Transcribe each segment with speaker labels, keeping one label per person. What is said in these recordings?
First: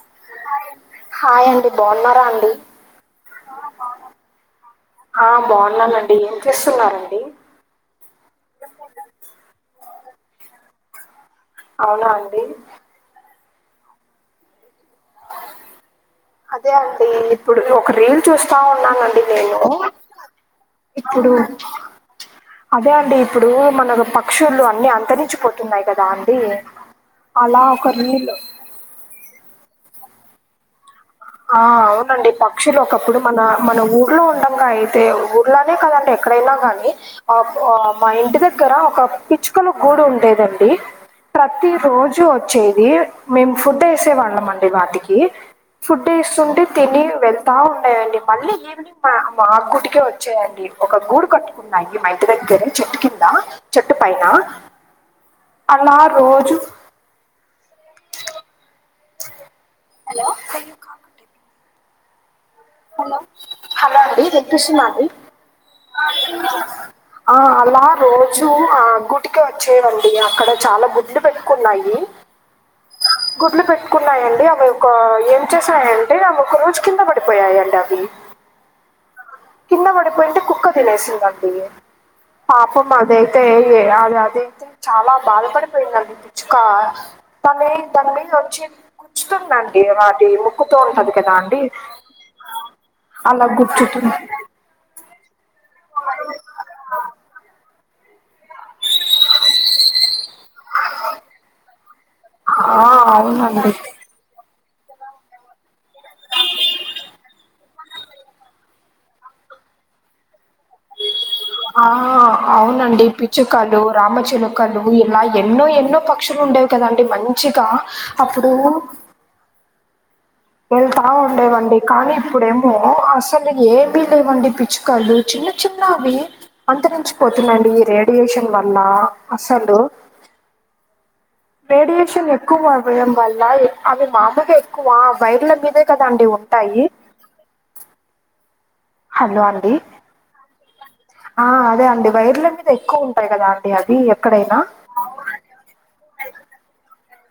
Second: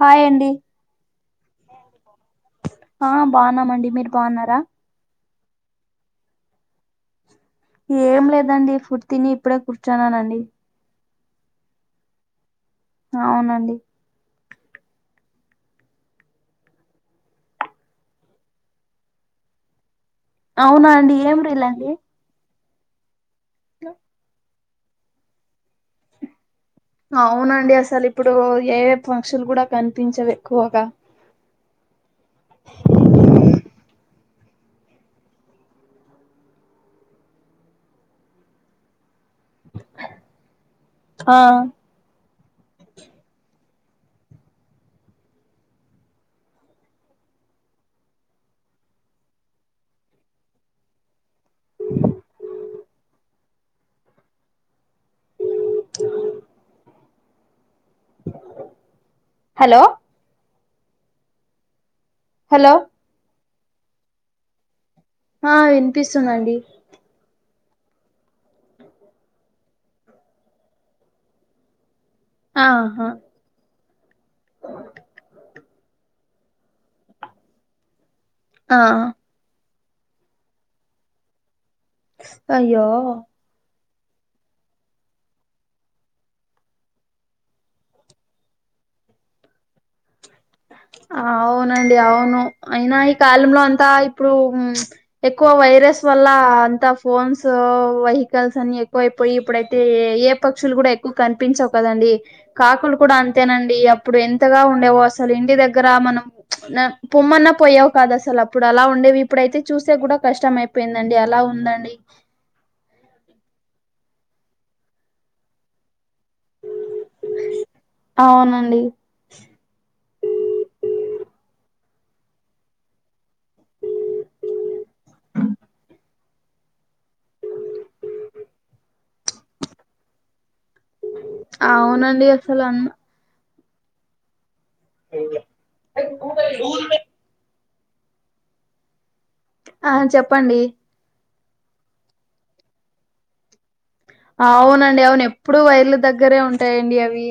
Speaker 1: Hi అండి
Speaker 2: hi అండి బావుఉన్నారా అండి
Speaker 1: ఆ బాగున్నామండి మీరు బాగున్నారా
Speaker 2: ఆ బాగున్నానండి ఏం చేస్తున్నార అండి
Speaker 1: ఏం లేద అండి ఫుడ్ తిని ఇప్పుడే కూర్చన్నాన అండి
Speaker 2: అవునా అండి
Speaker 1: అవున అండి
Speaker 2: అదే అండి ఇప్పుడు ఒక రీల్ చూస్తా ఉన్నాన అండి నేను
Speaker 1: అవునా అండి
Speaker 2: ఇప్పుడు
Speaker 1: ఏం రీల అండి
Speaker 2: అదే అండి ఇప్పుడు మన పక్షులు అన్ని అంతరించిపోతు ఉన్నాయి కదా అండి అలా
Speaker 1: అవునండి
Speaker 2: ఒకరి
Speaker 1: అసలు ఇప్పుడు
Speaker 2: నీళ్ళు
Speaker 1: ఏ పంక్షులు కూడా కనిపించవు ఎక్కువగా
Speaker 2: ఆ అవునండి పక్షులు ఒకప్పుడు మన మన ఊర్లో ఉండంగా అయితే ఊ ర్లనే కాదండి ఎక్కడైనగాని అప్ ఆ మా ఇంటి దగ్గర ఒక పిచ్ కల గుడు ఉండేదండి
Speaker 1: ఆ
Speaker 2: ప్రతి రోజు ఒ చ్చేది మేము ఫుడ్ వేసే వాళ్ళం అండి వాటికి ఫుడ్ ఇస్తుంటే తిని వెళ్తా ఉన్నాయండి మళ్ళీ ఇవ్ మా మా గుడికే వచ్చాయండి ఒక గూడు కట్టుకున్నాయి మ ఇంటి దగ్గర చెట్టు కింద చెట్టు పైన అలా రోజు
Speaker 1: hello
Speaker 2: hello
Speaker 1: hello
Speaker 2: hello hello అండి వినిపిస్తుందా అండి
Speaker 1: ఆ వినిపిస్తుందండి
Speaker 2: ఆ అలా రోజు ఆ గుటికే వచ్చేవండి అక్కడ చాలా గుడ్లు పెట్టుకున్నాయి
Speaker 1: ఆహా
Speaker 2: గుడ్లు పెట్టుకున్నాయండి ఆవి ఒక ఏం చేసాయంటే ఆవి ఒక రోజు కింద పడిపోయండి అవి
Speaker 1: ఆ
Speaker 2: కింద పడిపోయిఉంటే కుక్క తినేసిందండి పాపమ్
Speaker 1: అయ్యో
Speaker 2: అదైత్ తే అది అదయితే చాలా బాధపడిపోయిందండి పిచ్చుక తనే తనమీద వచ్చి గుచుతుందండి వాటి ముక్
Speaker 1: అవునండి అవును అయినా ఈ
Speaker 2: అలా
Speaker 1: కాలంలో అంతా
Speaker 2: గుచ్చుతుంది
Speaker 1: ఇప్పుడు ఎక్కువ వైరస్ వల్ల అంతా ఫోన్స్ వెహికల్స్ అన్ని ఎ క్వైపోయి ఇప్పుడైతే ఏ ఏ పక్షులు కూడా ఎక్కువ కనిపించవు కదండి
Speaker 2: ఆ,
Speaker 1: కాకులు కూడా అంతేనండి
Speaker 2: అవునండి
Speaker 1: అప్పుడు ఎంతగా ఉండేవో అసలు ఇంటి దగ్గర మనం పొమ్మన్న పోయేవి కాదసలు అప్పుడు అలా ఉండేవి ఇప్పుడైతే చూసే కూడా కష్టం అయిపోయిందండి అలా ఉన్
Speaker 2: ఆ అవునండి పిచ్చుకలు రామచిలుకలు ఇలా ఎన్నో ఎన్నో పక్షులు ఉండేవ్ కదండి మంచిగా అప్పుడు
Speaker 1: అవునండి
Speaker 2: వెళ్తా ఉండేవండి కానీ ఇప్పుడేమో అసలు ఏమీ లేవండి పిచ్చుకలు చిన్న చిన్నవి అంతరించిపోతున్నాయండి ఈ రేడియేషన్ వల్ల అసలు
Speaker 1: అవునండి
Speaker 2: రేడియేషన్ ఎక్కువ
Speaker 1: అసలు అ
Speaker 2: అవ్వడం వల్ల ఎక్ అవి మామూలుగా ఎక్కువ వైర్ల మీదే కదా అండి ఉంటాయి హలో అం
Speaker 1: ఆ చెప్పండి
Speaker 2: ఆ అదే అండి వైర్ల మీద ఎక్కువ ఉంటాయి కదా అండి అది
Speaker 1: అవునండి అవును ఎప్పుడు వైర్ల దగ్గరే ఉంటాయండి అవి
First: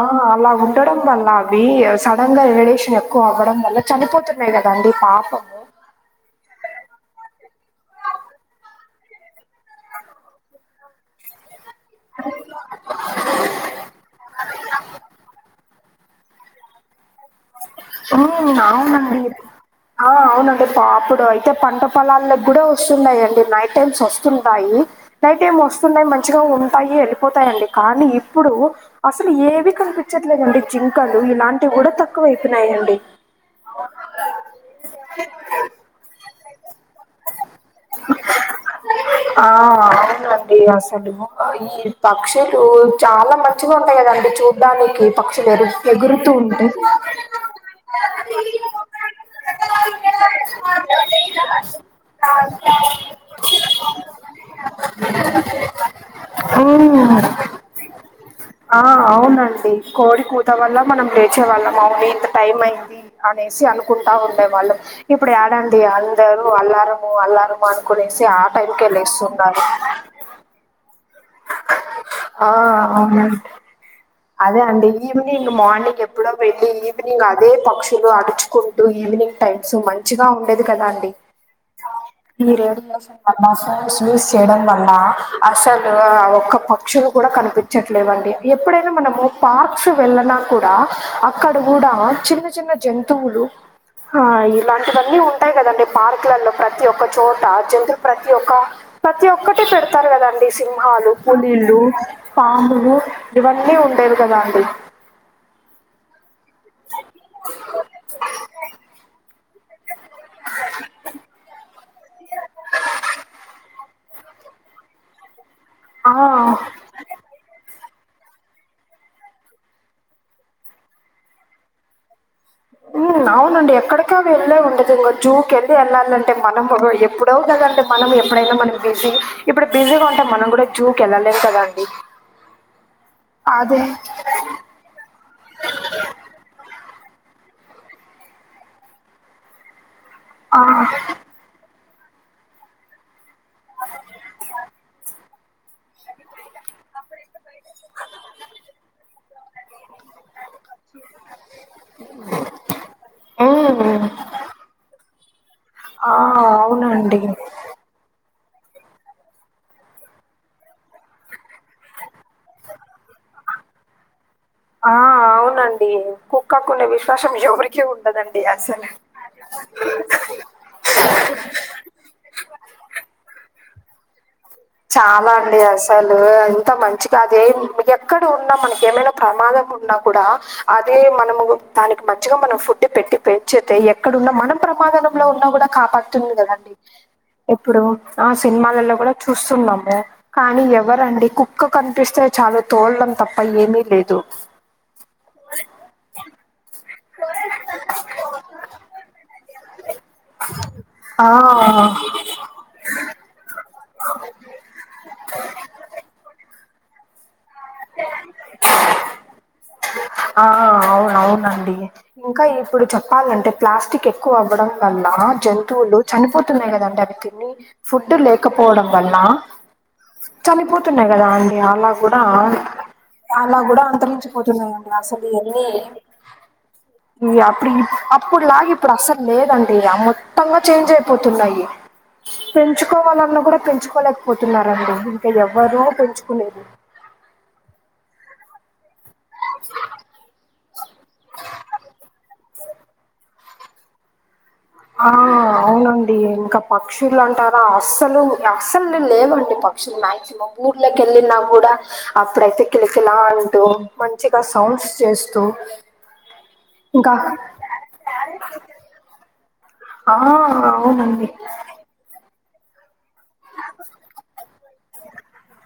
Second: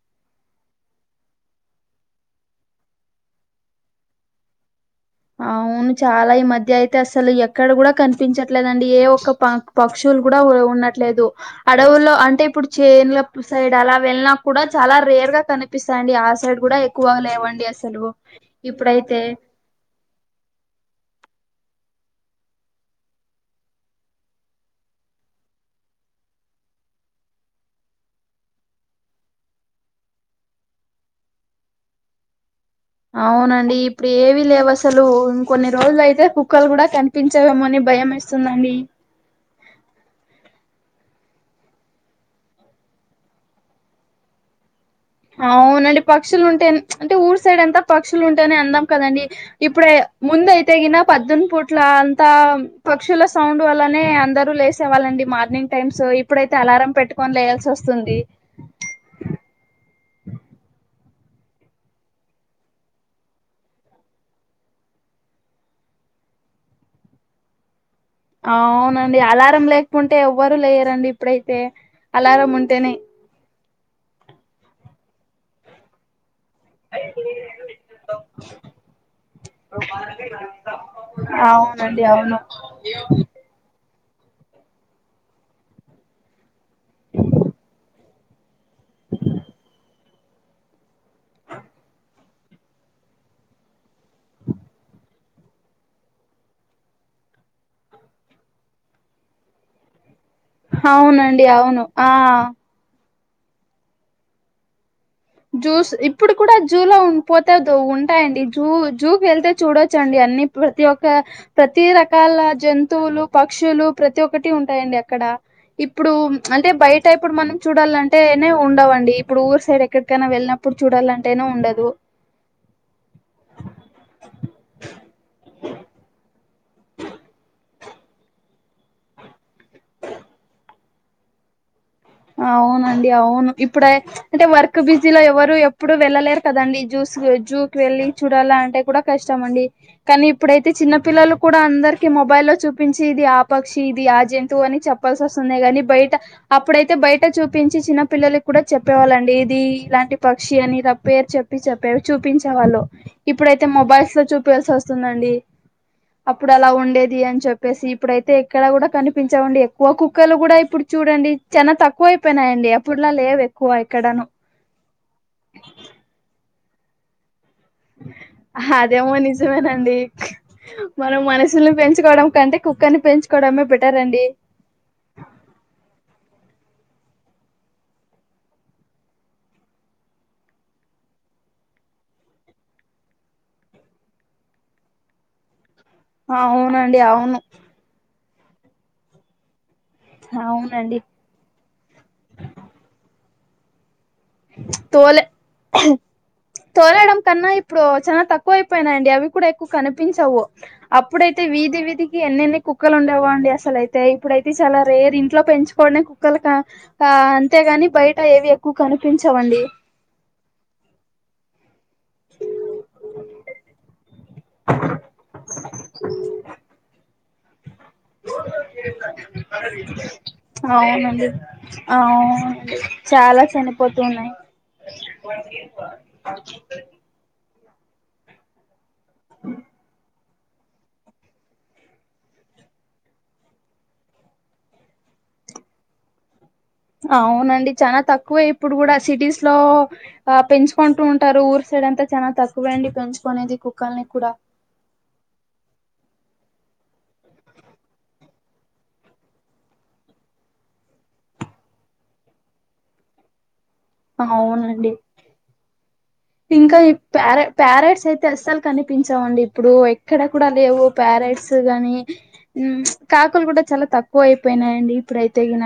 Speaker 2: ఆ అలా ఉండడం వల్ల అవి సడన్ గా రేడియేషన్ ఎక్కువ అవ్వడం వల్ల చనిపోతున్నాయి కదండి పాప్
Speaker 1: అవును చాలా ఈ మధ్య అయితే అసలు ఎక్కడ కూడా కనిపించట్లేదండి ఏ ఒక్క పాక్ పక్షులు కూడా ఉండట్లేదు అడవులో అంటే ఇప్పుడు చేన్ల సైడ్ అలా వెళ్ళిన కూడా చాలా రేర్ గా కన్ పిస్తయండి ఆ సైడ్ కూడా ఎక్కువగ లేవండి అసలు
Speaker 2: ఆ అవునండి
Speaker 1: ఇప్పుడైతే
Speaker 2: ఆ అవునండి అప్పుడు అయితే పంట పొలాల్లోక్ కూడా వస్తున్నాయండి నైట్ టైమ్స్ వస్తుంటాయి నైట్ ఏం వస్తున్నాయి మంచిగా ఉంటాయి వెళ్ళిపోతాయిండి కానీ ఇప్పుడు అసలు ఏవి కనిపించట్లేదండి జింకలు ఇలాంటివికూడా తక్కువ అయిపోయినయండి
Speaker 1: అవునండి ఇప్పుడు ఏవీ లేవు అసలు ఇంకొన్ని రోజులు అయితే కుక్కలు కూడా కనిపించేవేమోని భయమేస్తుందండి
Speaker 2: ఆ అవునండి అసలు ఈ ఈ పక్షులు చాలా మంచిగా ఉంటాయికదండి చూడ్డానికి పక్షులు ఎరు
Speaker 1: అవునండి
Speaker 2: ఎగురుతూ
Speaker 1: పక్షులు ఉంటే అంటే ఊరు సైడ్ అంతా పక్షులు ఉంటేనే అందాం కదండి ఇప్పుడ ముంద అయితే గిన పద్దెని పూట్ల అంతా పక్షుల సౌండ్ వల్లనే అందరు లేసే వాళ్ళండి మార్నింగ్ టైమ్స్ ఇప్పుడైతే అలారం
Speaker 2: మ్మ్
Speaker 1: పెట్టుకొని లేయాల్సి వస్తుంది ది
Speaker 2: ఆ అవునండి కోడి కూత వల్ల మనం లేచేవాళ్ళం అవును ఇంత టైం అయింది అనేసి అనుకుంటా ఉండే వాళ్ళం ఇప్పుడు ఏడండి అందరూ అల్లారము అల్లరము అనుకునేసి ఆ టైంకి లేస్తున్నారు
Speaker 1: అంటే ఎవ్వరు లేరండి ఇప్పుడైతే
Speaker 2: ఆ
Speaker 1: అలారం ఉంటేనే
Speaker 2: అవును అదే అండి ఈవినింగ్, మార్నింగ్ ఎప్ ఇప్పుడో వెళ్లి, ఈవినింగ్ అదే పక్షులు అడుచుకుంటూ ఈవినింగ్ టైమ్స్ మంచిగా ఉండేది కదా అండి.
Speaker 1: అవునండి అవును
Speaker 2: ఈ రేడియేషన్ ఫోన్స్ యూస్ చేయడం వల్ల అసలు ఒక్క ప పక్షలు కూడా కనిపించట్లేవ్ అండి ఎప్పుడై మనము పార్క్స్ వెళ్ళనా కూడా అక్కడ కూడా చిన్న చిన్న జంతువులు ఆ ఇలాంటి వన్నీ ఉ టాయి కదండి పార్క్లలో ప్రతి ఒక్క చోట జంతులు ప్రతి ఒక్క ప్రతి ఒక్క ఒక్కటీ పెడతారు కదండి సింహాలు,
Speaker 1: అవునండి
Speaker 2: పులీళ్లు,
Speaker 1: అవును ఆ
Speaker 2: పాములు అన్నీ ఉండేవి కదాండి
Speaker 1: జూస్ ఇప్పుడు కూడా జూలో, ఉం పోతే దొ ఉంటాయండి. జూ జుకెల్తే, చూడొచ్చ అండి అన్ని ప్రతి ఒక్క ప్రతి ప్రతి రకాల జంతువులు, పక్షులు ప్రతి ఒక్కటి ఉంటాయండి అక్కడ ఇప్పుడు
Speaker 2: ఆ
Speaker 1: ప్చ్ అంటే బయట ఎప్పుడు మనం చూడాలంటే నే ఉండవండి. ఇప్పుడు ఊరు సైడ్ ఎ, ఎక్కడికైనా వెళ్ళినప్పుడు చూడాలంటేనే ఉండదు
Speaker 2: ఊ అవునండి ఎక్కడిక వెళ్లేే ఉండదు ఇంక జూకిెళ్ళి వెళ్ళాలింటే మనం ఎప్పుడో కదండీ మనం ఎప్పుడైనా మనం బిజీ ఇప్పుడు బిజీగా ఉంటాం మనం గుడా జూ కెల్లలేము కదండీ
Speaker 1: అవునండి అవును ఇప్పుడే అంటే వర్క్ క్ బిజీలో, ఎవరు ఎప్పుడు వెళ్ళలేరు కదండి! జూస్, జూకి వెళ్ళి చూడాల అంటే కూడా కష్టం అండి. కానీ
Speaker 2: ఆ
Speaker 1: ఇప్పుడైతే చిన్న పిల్లలు కూడా అందరికి మొబైల్ లో చూపించే ఇది యాప్ పక్షి ఇది ఆ జంతువు అని చెప్పాల్సస్తోందే గాని బయట అప్ ఇప్పుడైతే బయట చూపించి చిన్న పిల్లలకి కూడా చెప్పేవాళ్లండి ఇది ఇలాంటి పక్షి అని గా పేరు చెప్పి చెప్పేవి చూపించేవాళ్ళు. ఇప్పుడైతే
Speaker 2: ఉమ్
Speaker 1: మొబైస్తో చూపియాల్సి వస్తుందండి.
Speaker 2: ఆ
Speaker 1: అప్పుడు అలా ఉండేది
Speaker 2: అవునండి
Speaker 1: అని చెప్పేసి ఇప్పుడైతే ఇక్కడ కూడా కనిపించవండి ఎక్కువ కుక్కలు కూడా ఇప్పుడు చూడండి చానా తక్కువైపోయినాయండి అప్పుడులా లేవు ఎక్కువ ఇక్కడను
Speaker 2: ఆ అవునండి కుక్కకుండే విశ్వాసం ఎవరి కే ఉండదండి అస్సలు
Speaker 1: అదేమో నిజమేనండి మనం మనుషుల్ని పెంచుకోవడం కంటే కుక్కన్నీ పెంచుకోవడమే బెటర్ అండి
Speaker 2: చాలా అండి అసలు ఎంత మంచిగా ఆ దేం ఎక్కడ ఉన్నా, మనకి ఏమైనా [unintelligible] ప్రమాదం ఉన్నా కూడా అదే మనము దానికి మంచిగా మనం ఫుడ్ పెట్టి పెంచేతే ఎక్కడున్న మనం ప్రమాదంలో ఉన్నా కూడా కాపాడుతుంది కదండి
Speaker 1: అవునండి అవును
Speaker 2: ఇప్పుడు ఆ సినిమాలలో కూడా చూస్తున్నాము కానీ
Speaker 1: అవునండి
Speaker 2: ఎవరండి కు కుక్క కనిపిస్తే చాలు తోలడం తప్ప ఏమీ లేదు
Speaker 1: తోలె తొలేయడం కన్నా ఇప్పుడు చాలా తక్కువ అయిపోయినాయి అండి అవి కూడా ఎక్కువ కనిపించవు
Speaker 2: ఆ
Speaker 1: అప్పుడైతే వీధి వీధి ఎన్నెన్ని కుక్కలు ఉండేవో అండి, అసలైతే ఇప్పుడైతే చాలా రేర్! ఇంట్లో పెంచుకోనే కుక్కలకా. ఆ అంతేగాని బయట ఏవి ఎక్కువ కనిపించవండి
Speaker 2: ఆ అవున అవునండి ఇంకా ఇప్పుడు చెప్పాలంటే ప్లాస్టిక్ ఎ ఎక్కువ అవ్వడం వల్ల జంతువులు చనిపోతున్నాయి కదండి అవి తినీ ఫుడ్ లేకపోవడం వల్ల చనిపోతున్నాయి కదా
Speaker 1: అవునండి
Speaker 2: అండి అలా కూడా
Speaker 1: అవునండి చాలా
Speaker 2: అలా కూడా
Speaker 1: చనిపోతున్నాయి
Speaker 2: అంతరించిపోతున్నాయండి అసలు ఇవన్నీ ఇ అప్పుడు అప్పుడులాగ ఇప్పుడు అసలు లేదంటడి ఆ మొత్తంగా చేంజ్ అయిపోతున్నాయి పెంచుకోవాలన్నా కూడా పెంచుకోలేకపోతున్నారండి ఇంకా ఎవ్వరు పెంచుకోలేరు
Speaker 1: అవునండి చానా తక్కువే ఇప్పుడు కూడా సిటీస్ లో ఆ పెంచుకుంటూ ఉంటారు ఊరు సైడ్ అంతా చానా తక్ తక్కువే అండి పెంచుకునేది కుక్కల్ని కూడా
Speaker 2: ఆ అవునండి ఇంకా పక్షులు అంటారా అస్సలు అస్సలు లేవండి ప మక్సిమం ఊర్లక వెళ్లిన కూడా అప్పుడ అయితే కిల కిల అంటూ మంచిగా సౌండ్స్
Speaker 1: అవునండి
Speaker 2: చేస్తూ ఇంకా
Speaker 1: ప్యారేట్స్ అయితే అస్సలు కనిపించవండి. ఇప్పుడు
Speaker 2: ఆ
Speaker 1: ఎక్కడ కూడా లేవు
Speaker 2: అవునండి
Speaker 1: ప్యారేట్స్ గాని, ఉం కాకులు కూడా చాలా తక్కువ అయిపోయినాయండి ఇప్పుడయితేగిన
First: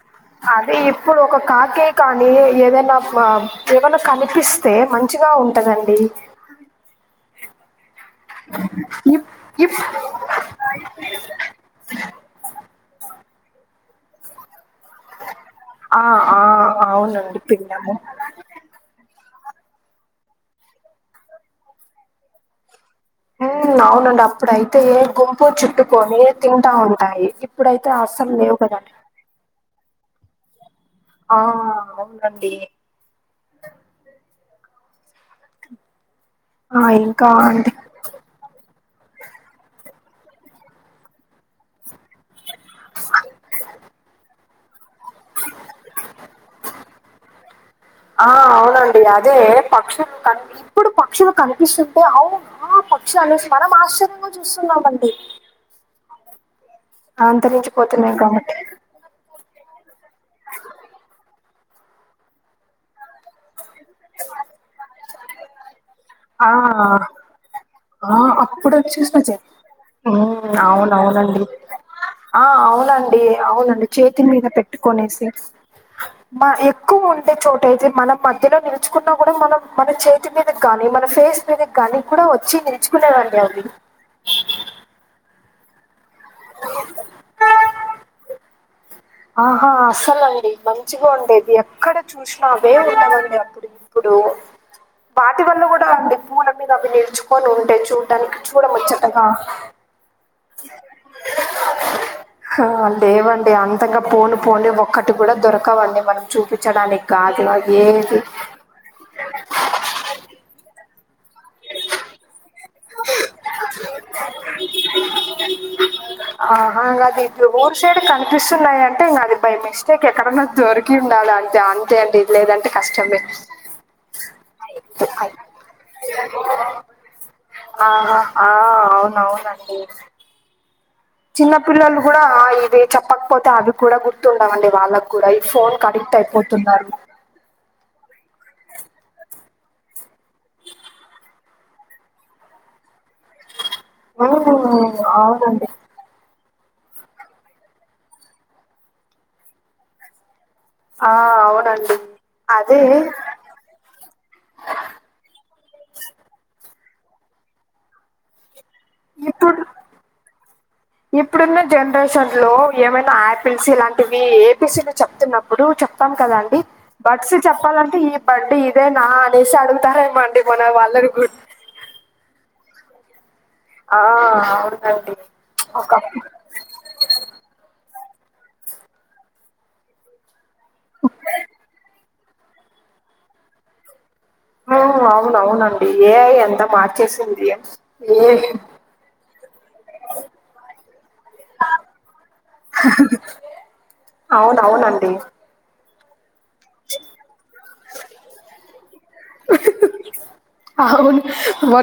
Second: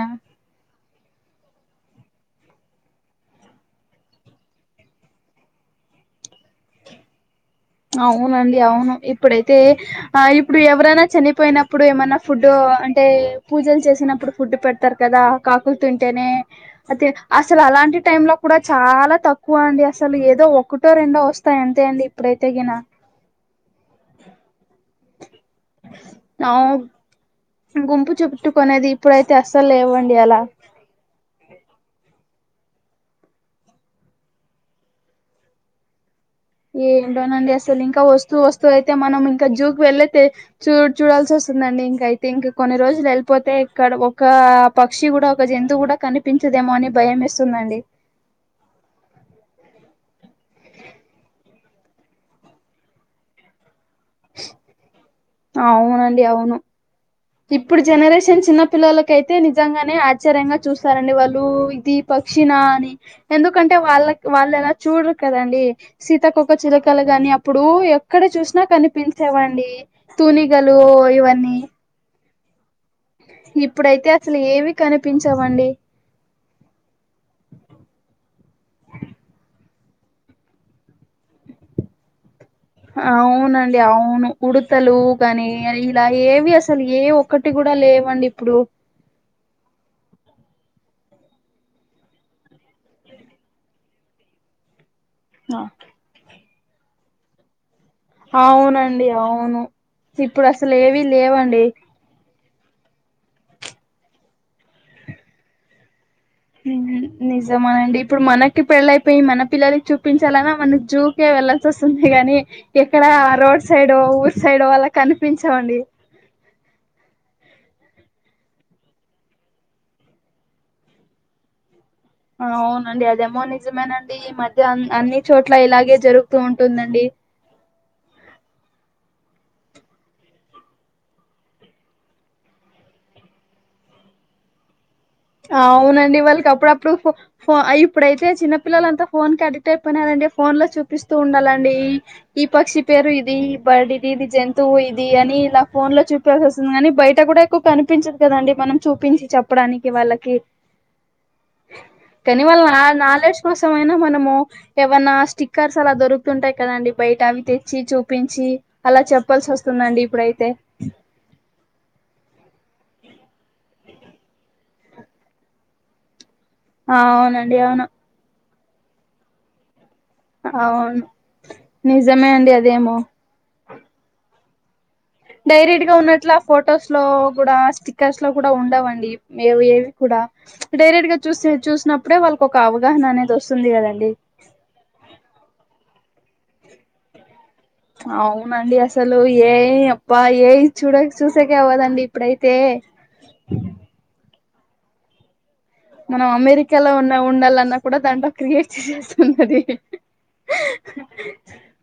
Speaker 2: అదే ఇప్పుడు ఒక కాకే కాని ఏదైనా ఏమైనా కనిపిస్త [unintelligible] తే మంచిగా ఉంటుదండి
Speaker 1: అవునండి అవును
Speaker 2: ఇప్
Speaker 1: ఇప్పుడైతే
Speaker 2: ఇప్
Speaker 1: ఆ ఇప్పుడు ఎవరైనా చనిపోయిన ఇప్పుడు ఏమన్నా ఫుడ్ అంటే పూజలు చేసినప్పుడు ఫుడ్ పెట్ట తారు కదా కాకులు
Speaker 2: ఆ,
Speaker 1: తింటేనే
Speaker 2: ఆ,
Speaker 1: అతె
Speaker 2: అవునండి
Speaker 1: అసల్
Speaker 2: పిండము
Speaker 1: అలాంటి టైమ్ లో కూడా చాలా తక్కువ అండి అసలు ఏదో ఒకటో రెండో వస్తాయి అంతే అండి ఇప్పుడైతే గిన
Speaker 2: ఉం అవునండి అప్పుడయితే గుంపు చుట్టుకొని
Speaker 1: ఆ
Speaker 2: తింటా ఉంటాయి ఇప్పుడు అయితే
Speaker 1: గుంపు
Speaker 2: అసలు లేవు కద
Speaker 1: చుట్టుకునేది ఇప్పుడైతే అస్సలు లేవండి అలా
Speaker 2: ఆ అవునండి ఆ ఇంకా
Speaker 1: ఏంటోనండి
Speaker 2: అండి
Speaker 1: అసలు ఇంకా వస్తూ వస్తూ అయితే మనం ఇంకా జూక్ వేల్లే తే చూ చూడాల్సి వస్తుందండి. ఇంక అయితే ఇంక కొన్ని రోజులు వెళ్ళిపోతే! ఇక్కడ ఒకా పక్షి కూడా ఒక జంతువు కూడా కనిపించదేమో అని భయం వేస్తుందండి
Speaker 2: ఆ అవునండి అదే పక్షులు కని ఇప్పుడు పక్షులు కనిపిస్తుంటే అవు నా పక్షు పక్షులను చూసినాన [unintelligible] ఆశ్చర్య
Speaker 1: అవునండి అవును ఇప్పుడు
Speaker 2: అంతరించిపోతున్నాయి
Speaker 1: జనరేషన్
Speaker 2: కాబట్టి
Speaker 1: చిన్న పిల్లలకి అయితే నిజంగానే ఆశ్చర్యంగా చూస్తారండి వాళ్ళు ఇది పక్షిన అని ఎందుకంటే? వాళ్ళక్ వాళ్ళు ఎలా చూడరు కదండి, సీతాకోక
Speaker 2: ఆ
Speaker 1: చిలుకల గాని. ఇప్పుడు
Speaker 2: ఆ
Speaker 1: ఎక్కడ చూసినా
Speaker 2: అప్పుడు వచ్చేసిన
Speaker 1: కనిపించే
Speaker 2: చె
Speaker 1: వండి
Speaker 2: ఉమ్
Speaker 1: తూనిగలు
Speaker 2: అవునవునండి
Speaker 1: ఇవన్నీ
Speaker 2: ఆ అవునండి అవునండి
Speaker 1: ఇప్పుడైతే
Speaker 2: చేతి
Speaker 1: అసలు
Speaker 2: మీద
Speaker 1: ఏవి
Speaker 2: పెట్టుకోనేసి
Speaker 1: కనిపించవండి
Speaker 2: మ ఎక్కువ ఉంటే చోట అయితే మనం మధ్యలో నిలుచుకున్నా కూడా మనం మన చేతి మీద గాని మన ఫేస్ మీ కనీ కూడా వచ్చిందె
Speaker 1: అవునండి అవును ఉడుతలు కనీ ఇలా ఏవి అసలు ఏ ఒక్కటి కూడా లేవండి ఇప్పుడు
Speaker 2: ఆహా అస్సలండి మంచిగా ఉండేది ఎక్కడ చూసినా అవే ఉండవండి అప్పుడు ఇప్పుడు వాటి వల్ల కూడా
Speaker 1: ఆ
Speaker 2: అండి పూల మీద అవి నిలుచుకొని ఉంటే చూ
Speaker 1: అవునండి అవును ఇప్పుడు అసలు ఏవీ లేవండి
Speaker 2: ఆ లేవండి అంతగా పోను పోని ఒక్కటి కూడా దొరకవండి మనక్ చూపించడానికి గాదు అవి ఏ
Speaker 1: కి పెళ్ళైపోయి మన పిల్లలకి చూపించాలన్నా మన జూకే వెళ్లాల్సి వస్తుంది కాని ఎక్కడ రోడ్ సైడ్ ఊరు సైడ్ అలా కనిపించవండి
Speaker 2: ఆహా అంగది ఊరు సైడ్ కనిపిస్తున్నాయి అంటే ఇంగా అది బై మిస్టేక్ ఎక్కడన్నా దొరి కుండాలి అంతె అంతేండి
Speaker 1: అవునండి అదేమో నిజమేనండి ఈ మధ్య అన్ని అన్ని చోట్ల ఇలాగే జరుగుతూ ఉంటుందండి
Speaker 2: ఆహ ఆ ఆ అవున అవునండి చిన్న పిల్లలు కూడా ఇవి చెప్పకపోతే అవి కూడా గుర్తుండవండి వాళ్ళ
Speaker 1: అవునండి వాళ్ళకి అప్పుడప్పుడు ఫో ఫో ఆ ఇప్పుడైతే చిన్న పిల్లలంతా ఫోన్ కి అడిక్ట్ అయిపోయినారండి ఫోన్ లో చూపిస్తూ ఉండాలండి ఈ ఈ పక్షి పేరు ఇది బర్డ్ ఇది ఇది జంతువు
Speaker 2: ఉమ్,
Speaker 1: ఇది అని ఇలా
Speaker 2: అవునండి
Speaker 1: ఫోన్ లో చూప్ సి వస్తుంది కానీ బయట కూడా ఎక్కువ కనిపించదు కదండి మనం చూపించి చెప్పడానికి వాళ్ళకి
Speaker 2: ఆ అవునండి
Speaker 1: కానీ వాళ్ళ
Speaker 2: అదే
Speaker 1: నా నాలెడ్జ్ కోసమైనా మనము ఏవన్నా స్టిక్కర్స్ అలా దొరుకుతుంటాయి కదండి బయట అవి తెచ్చి చూపించి అలా చెప్పాల్సి
Speaker 2: ఇప్పుడు
Speaker 1: వస్తుందండి ఇప్పుడైతే
Speaker 2: ఇప్పుడున్న జనరేషన్ లో ఏమైనా యాపిల్స్ ఇలాంటివి ఏపీసులు చెప్తున్నప్పుడు చె చెప్తాం కదండి
Speaker 1: ఆ
Speaker 2: బడ్స్
Speaker 1: అవునండి అవును
Speaker 2: చెప్పాలంటే ఈ బడ్డ్ ఇదే నా అనేసి అడుగుతారేమొ
Speaker 1: అవును నిజమే అండి అదేమో
Speaker 2: ఆ అవునండి
Speaker 1: డైరెక్ట్ గా
Speaker 2: ఒకప్పు
Speaker 1: ఉన్నట్ల ఫొటోస్ లో కూడా స్టిక్కర్స్ లో కూడా ఉండవండి ఏవి ఏవి కూడా డైరెక్ట్ గా చూస్త చూసినప్పుడే వాళ్ళకి ఒక అవగాహన అనేది వస్తుంది కదండి
Speaker 2: ఆ అవునవునండి ఏఐ అంత మార్చేసింది ఏ
Speaker 1: అవునండి, అసలు ఏ ఐ అబ్బా ఏ ఐ చూడక చూసేకే అవ్వదండి ఇప్పుడైతే
Speaker 2: అవునవునండి
Speaker 1: మన అమెరికా కాలా ఉన్నా ఉండాలన్నా కూడా దాంట్లో క్రియేట్ చేస్తుంది అది
Speaker 2: అవును.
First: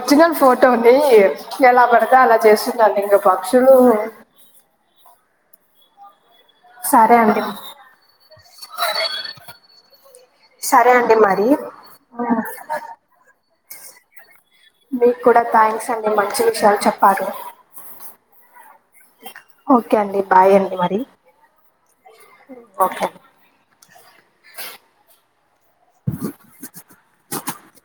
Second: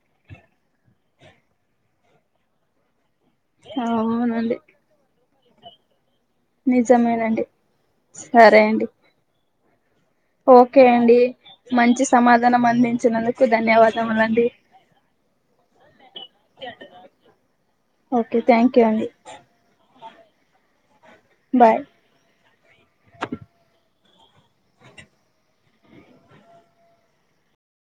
Speaker 2: ఒరిజినల్ ఫోటోని ఎలా పడితే అలా చేస్తున్నారు ఇంక పక్షులూ
Speaker 1: అవునండి
Speaker 2: సరే అండి.
Speaker 1: నిజమేనండి సరే అండి ఓకే
Speaker 2: సరే
Speaker 1: అండి
Speaker 2: మరి.
Speaker 1: మంచి
Speaker 2: హ్మ్.
Speaker 1: సమాధానం అందించినందుకు ధన్యవాదములండి
Speaker 2: మీకు కూడా థ్యాంక్స్ అండి మంచి విషయాలు చెప్పారు
Speaker 1: ఓకే థ్యాంక్ యూ అండి
Speaker 2: ఓకే అండి బాయ్ అండి మరి
Speaker 1: బాయ్
Speaker 2: ఓకే